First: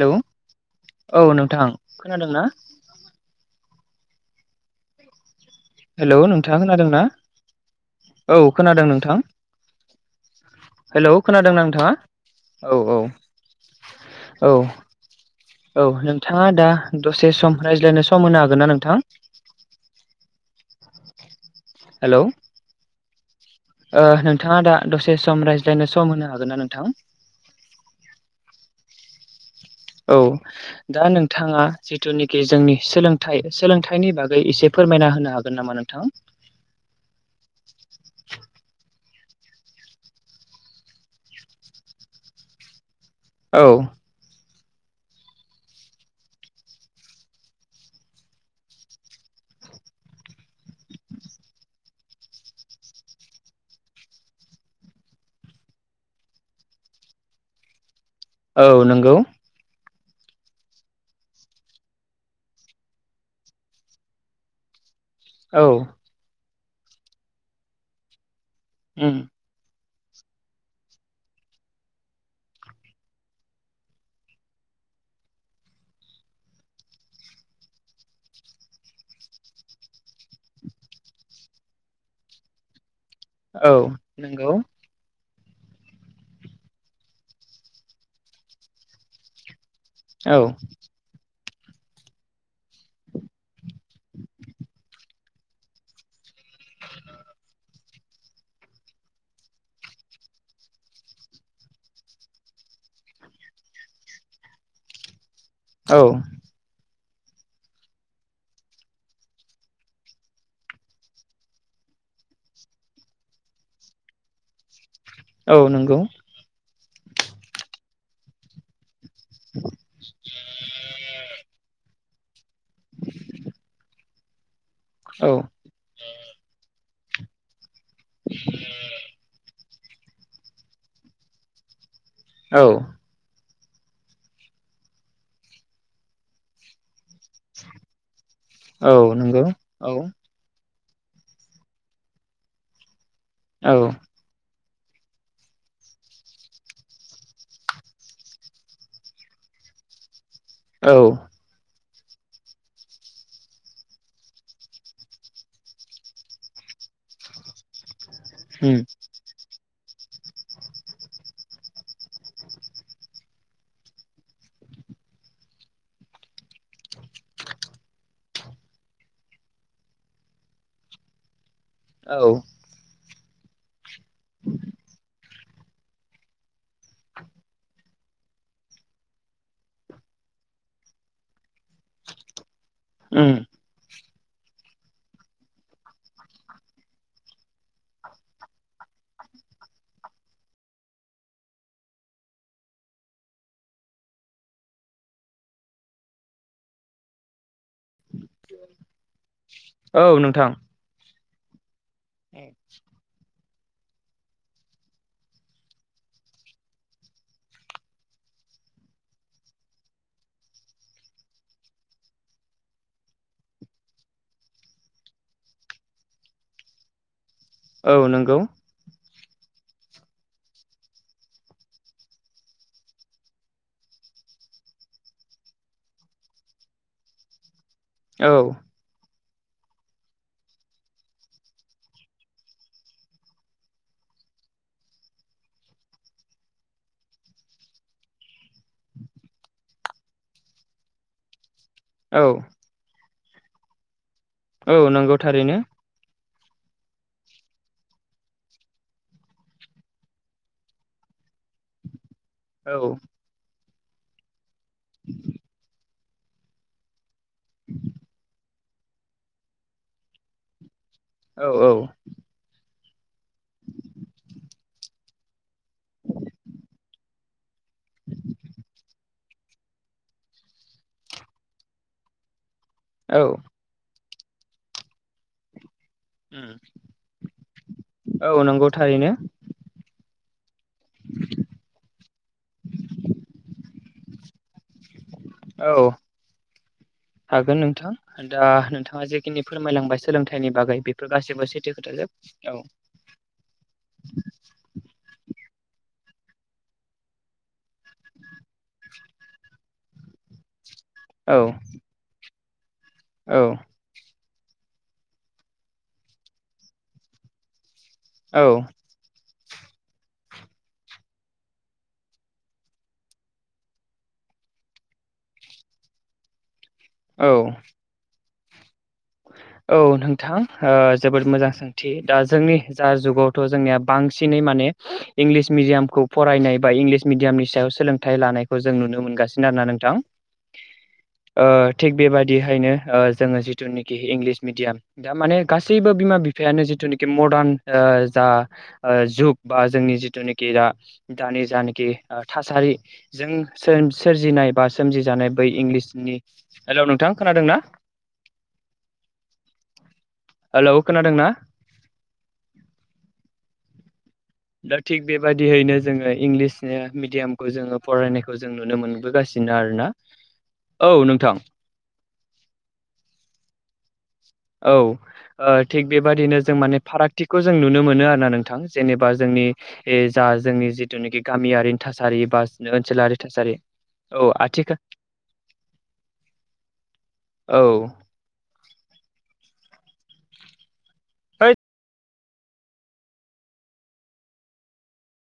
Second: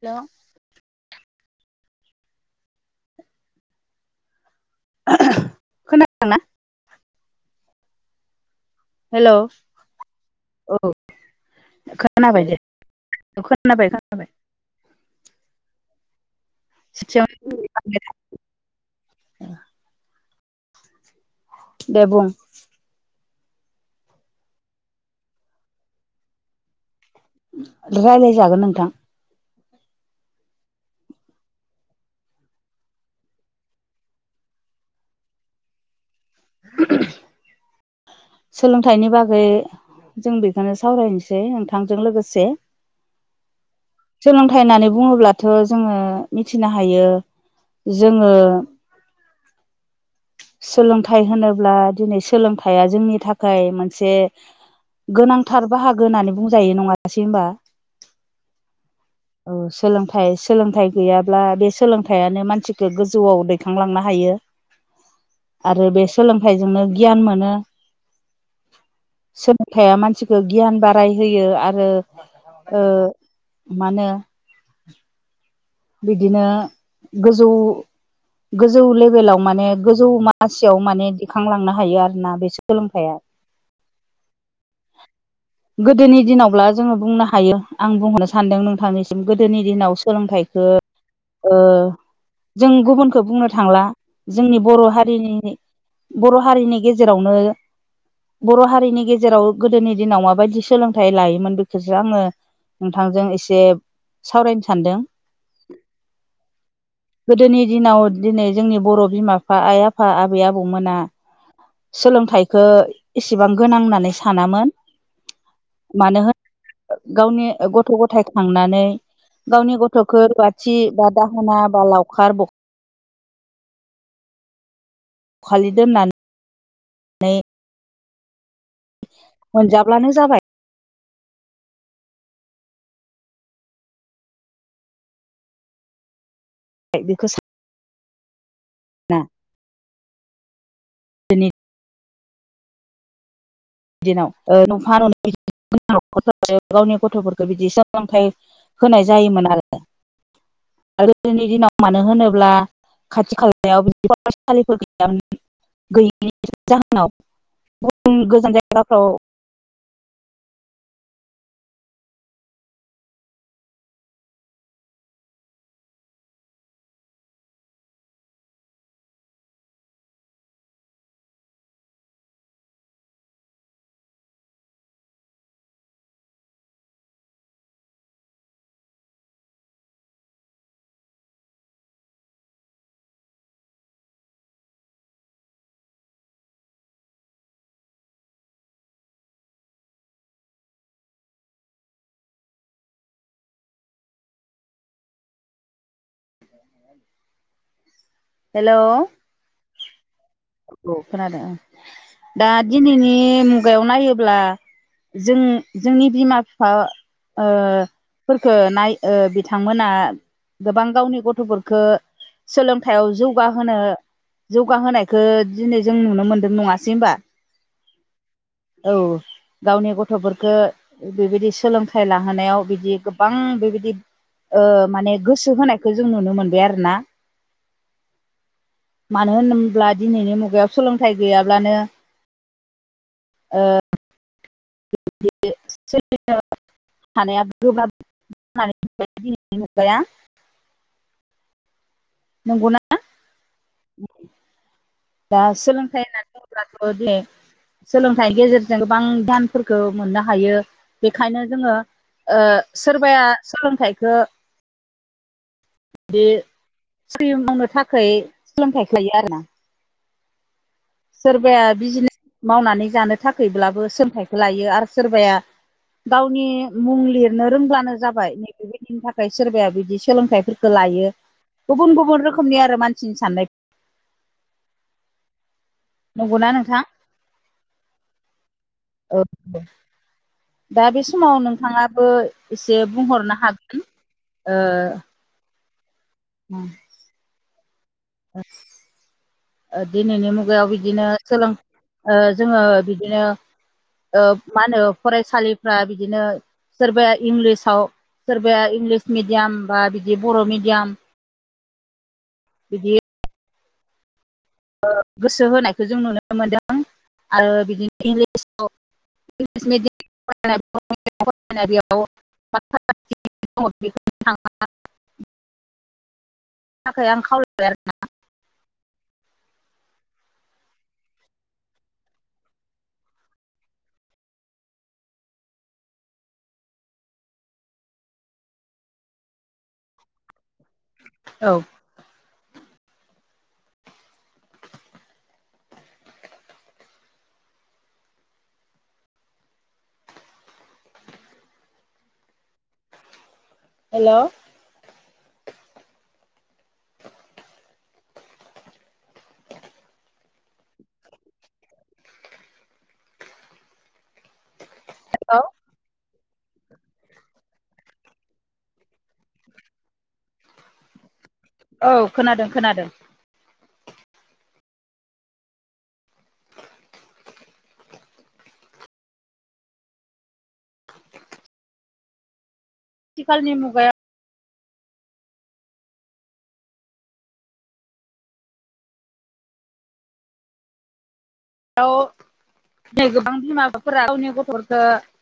Hello hello औ नोंथां खोनादों ना [inaudible] हेलौ खोनादोंना नोंथाङा खोनादों ना? औ खोनादों नोंथां। हेल' औ हेलौ खोनादोंना नोंथाङा खोनोनाबाय दे औ खोनाबाय-खोनाबाय। औ औ नोंथाङा दा दसे सम सेथियावनो रायज्लायनो सम होनो हागोन ना नोंथां? दे बुं हेल' नोंथाङा दा दसे सम रायज्लायनो सम होनो हागोन ना नोंथां रायलायजागोन नोंथां। औ दा नोंथाङा जिथुनिखि जोंनि सोलोंथाइ सोलोंथाइनि बागै एसे फोरमायना होनो हागोन नामा नोंथां [inaudible] सोलोंथाइनि बागै जों बेखौनो सावरायनोसै नोंथांजों लोगोसे औ सोलोंथाइ होननानै बुङोब्लाथ' जोङो मिथिनो हायो। जोङो सोलोंथाइ होनोब्ला दिनै सोलोंथाइया जोंनि थाखाय मोनसे गोनांथार बाहागो होननानै बुंजायो नङासै होमबा। औ नंगौ औ सोलोंथाइ सोलोंथाइ गैयाब्ला बे सोलोंथाइयानो मानसिखो गोजौआव दैखांलांनो हायो। [inaudible] आरो बे सोलोंथाइजोंनो गियान मोनो ओम सोलोंथाइया मानसिखौ गियान बारायहोयो आरो मा होनो बिदिनो गोजौ गोजौ लेभेलाव माने गोजौ मासियाव माने दिखांलांनो हायो आरोना बे सोलोंथाइया औ नंगौ गोदोनि दिनावब्ला जोङो बुंनो हायो आं बुंहरनो सानदों नोंथांनिसि गोदोनि दिनाव औ सोलोंथाइखौ जों गुबुनखौ बुंनो थांला जोंनि बर' हारिनि बर' हारिनि गेजेरावनो बर' हारिनि गेजेराव गोदोनि दिनाव माबायदि सोलोंथाइ लायोमोन बेखौसो आङो नोंथांजों एसे सावरायनो सानदों औ गोदोनि दिनाव दिनै जोंनि बर' बिमा बिफा आइ आफा आबै आबौमोना सोलोंथाइखो एसेबां गोनां होननानै सानामोन औ नंगौ मानो होन गावनि गथ' गथाय खांनानै गावनि गथ' थोखोर बाथि बा दाहोना बा लावखार ब औ फालिदों होननानै [unintelligible] [unintelligible] मोनजाब्लानो जाबाय। औ [unintelligible] औ साना नंगौ औ दिनैनि औ [unintelligible] गावनि गथ'फोरखौ बिदि सोलोंथाइ होनाय जायोमोन आरो आरो गोदोनि दिनाव मानो होनोब्ला खाथि खालायाव बिदिनो फरायसालिफोर गैयामोन गैयिनि जाहोनाव गुबुन गोजान उम जायगाफ्राव औ। [inaudible] उम हेल' औ नोंथां औ खोनादों, दा दिनैनि मुगायाव नायोब्ला जों जोंनि बिमा बिफा ओ फोरखो नाय ओ बिथांमोना गोबां गावनि गथ'फोरखो सोलोंथायाइयाव जौगाहोनो जौगाहोनाय खो दिनै जों नुनो मोन्दों नङासै होमबा औ नंगौ। औ गावनि गथ'फोरखौ बेबायदि सोलोंथाइ लाहोनायाव बिदि गोबां बेबायदि ओ माने गोसो होनायखौ जों नुनो मोनबाय आरो ना औ मानो होब्ला दिनैनि मुगायाव सोलोंथाइ गैयाब्लानो ओ [unintelligible] थानाया गोब्राब [unintelligible] मुगाया औ नंगौना औ नंगौ दा थारैनो सोलोंथाय होननानै बुंङोब्लाथ' जों सोलोंथाइनि गेजेरजों गोबां ध्यानफोरखौ मोननो हायो बेखायनो जोंङो ओ औ सोरबाया सोलोंथाइखो [inaudible] [unintelligible] मावनो थाखाय सोलोंथाइ थायो आरोना औ सोरबाया औ बिजिनेस मावनानै जानो थाखायब्लाबो सोंथाइखौ लायो आरो सोरबाया गावनि मुं लिरनो रोंब्लानो जाबाय बेबायदिनि थाखाय सोरबाया बिदि सोलोंथाइफोरखौ लायो गुबुन गुबुन रोखोमनि आरो औ मानसिनि साननाय नंगौना नोंथां औ नंगौ थारैनो औ दा बे समाव नोंथांङा एसे बुंहरनो हागोन ओ औ [inaudible] हागोन नोंथां दा नोंथाङा जेखिनि फोरमायलांबाय दिनैनि सोलोंथाइनि मुगायाव बागै बिदिनो बेफोर सोलों गाससिबो सेैथो। ओ खोथाजोब औ जोङो बिदिनो ओ मा होनो फरायसालिफ्रा बिदिनो सोरबाया इंलिसाव सोरबाया इंलिस मिडियाम बा बिदि बर' मिडियाम औ। बिदि औ। गोसो होनायखौ जों नुनो मोनदों आरो बिदिनो औ इंलिसाव [unintelligible] [unintelligible] थनि थाखाय आं खावलायबाय आरोोना औ [unintelligible] औ नोंथां जोबोद मोजां सों दा जोंनि जा जुगावथ' जोंनिया बांसिनै माने इंलिस मिडियामखौ फरायनाय बा इंलिस मिडियामनि सायाव सोलोंथाइ लानायखौ जों नुनो मोनगासिनो आरो ना नोंथां। [unintelligible] औ। थिग बेबादिहायनो ओ जोङो जिथु इ इंलिस मिडियाम दा माने गासैबो बिमा बिफायानो जिथुनोखि मडार्न ओ जा ओ जुग बा जोंनि जिथुनाखि दा दानि जानखि ओ थासारि जों हेल' औ सोरजिनाय बा सोमजिजानाय बै इंलिसनि हेल' नोंथां खोनादों ना। [unintelligible] हेलौ खोनादों ना दा थिग बेबायाददियैनो जोङो इंलिसनि मिडियामखौ जोङो फरायनायखौ जों नुनो मोनबोगासिनो आरोना। औ नोंथां। औ खोनादों खोनादों। औ। ओ थिग बेबादिनो जों माने फारागथिखौ जों नुनो मोनो आरो ना नोंथां जेनेबा जोंनि ए जा जोंनि जिथुनाखि गामियारिनि थासारि बा ओनसोलारि आथिखालनि थासारि मुगायाव औ आथिखा औ। है गौ गोबां बिमा बिाबाफोरा गावनि गथ'फोरखो [unintelligible]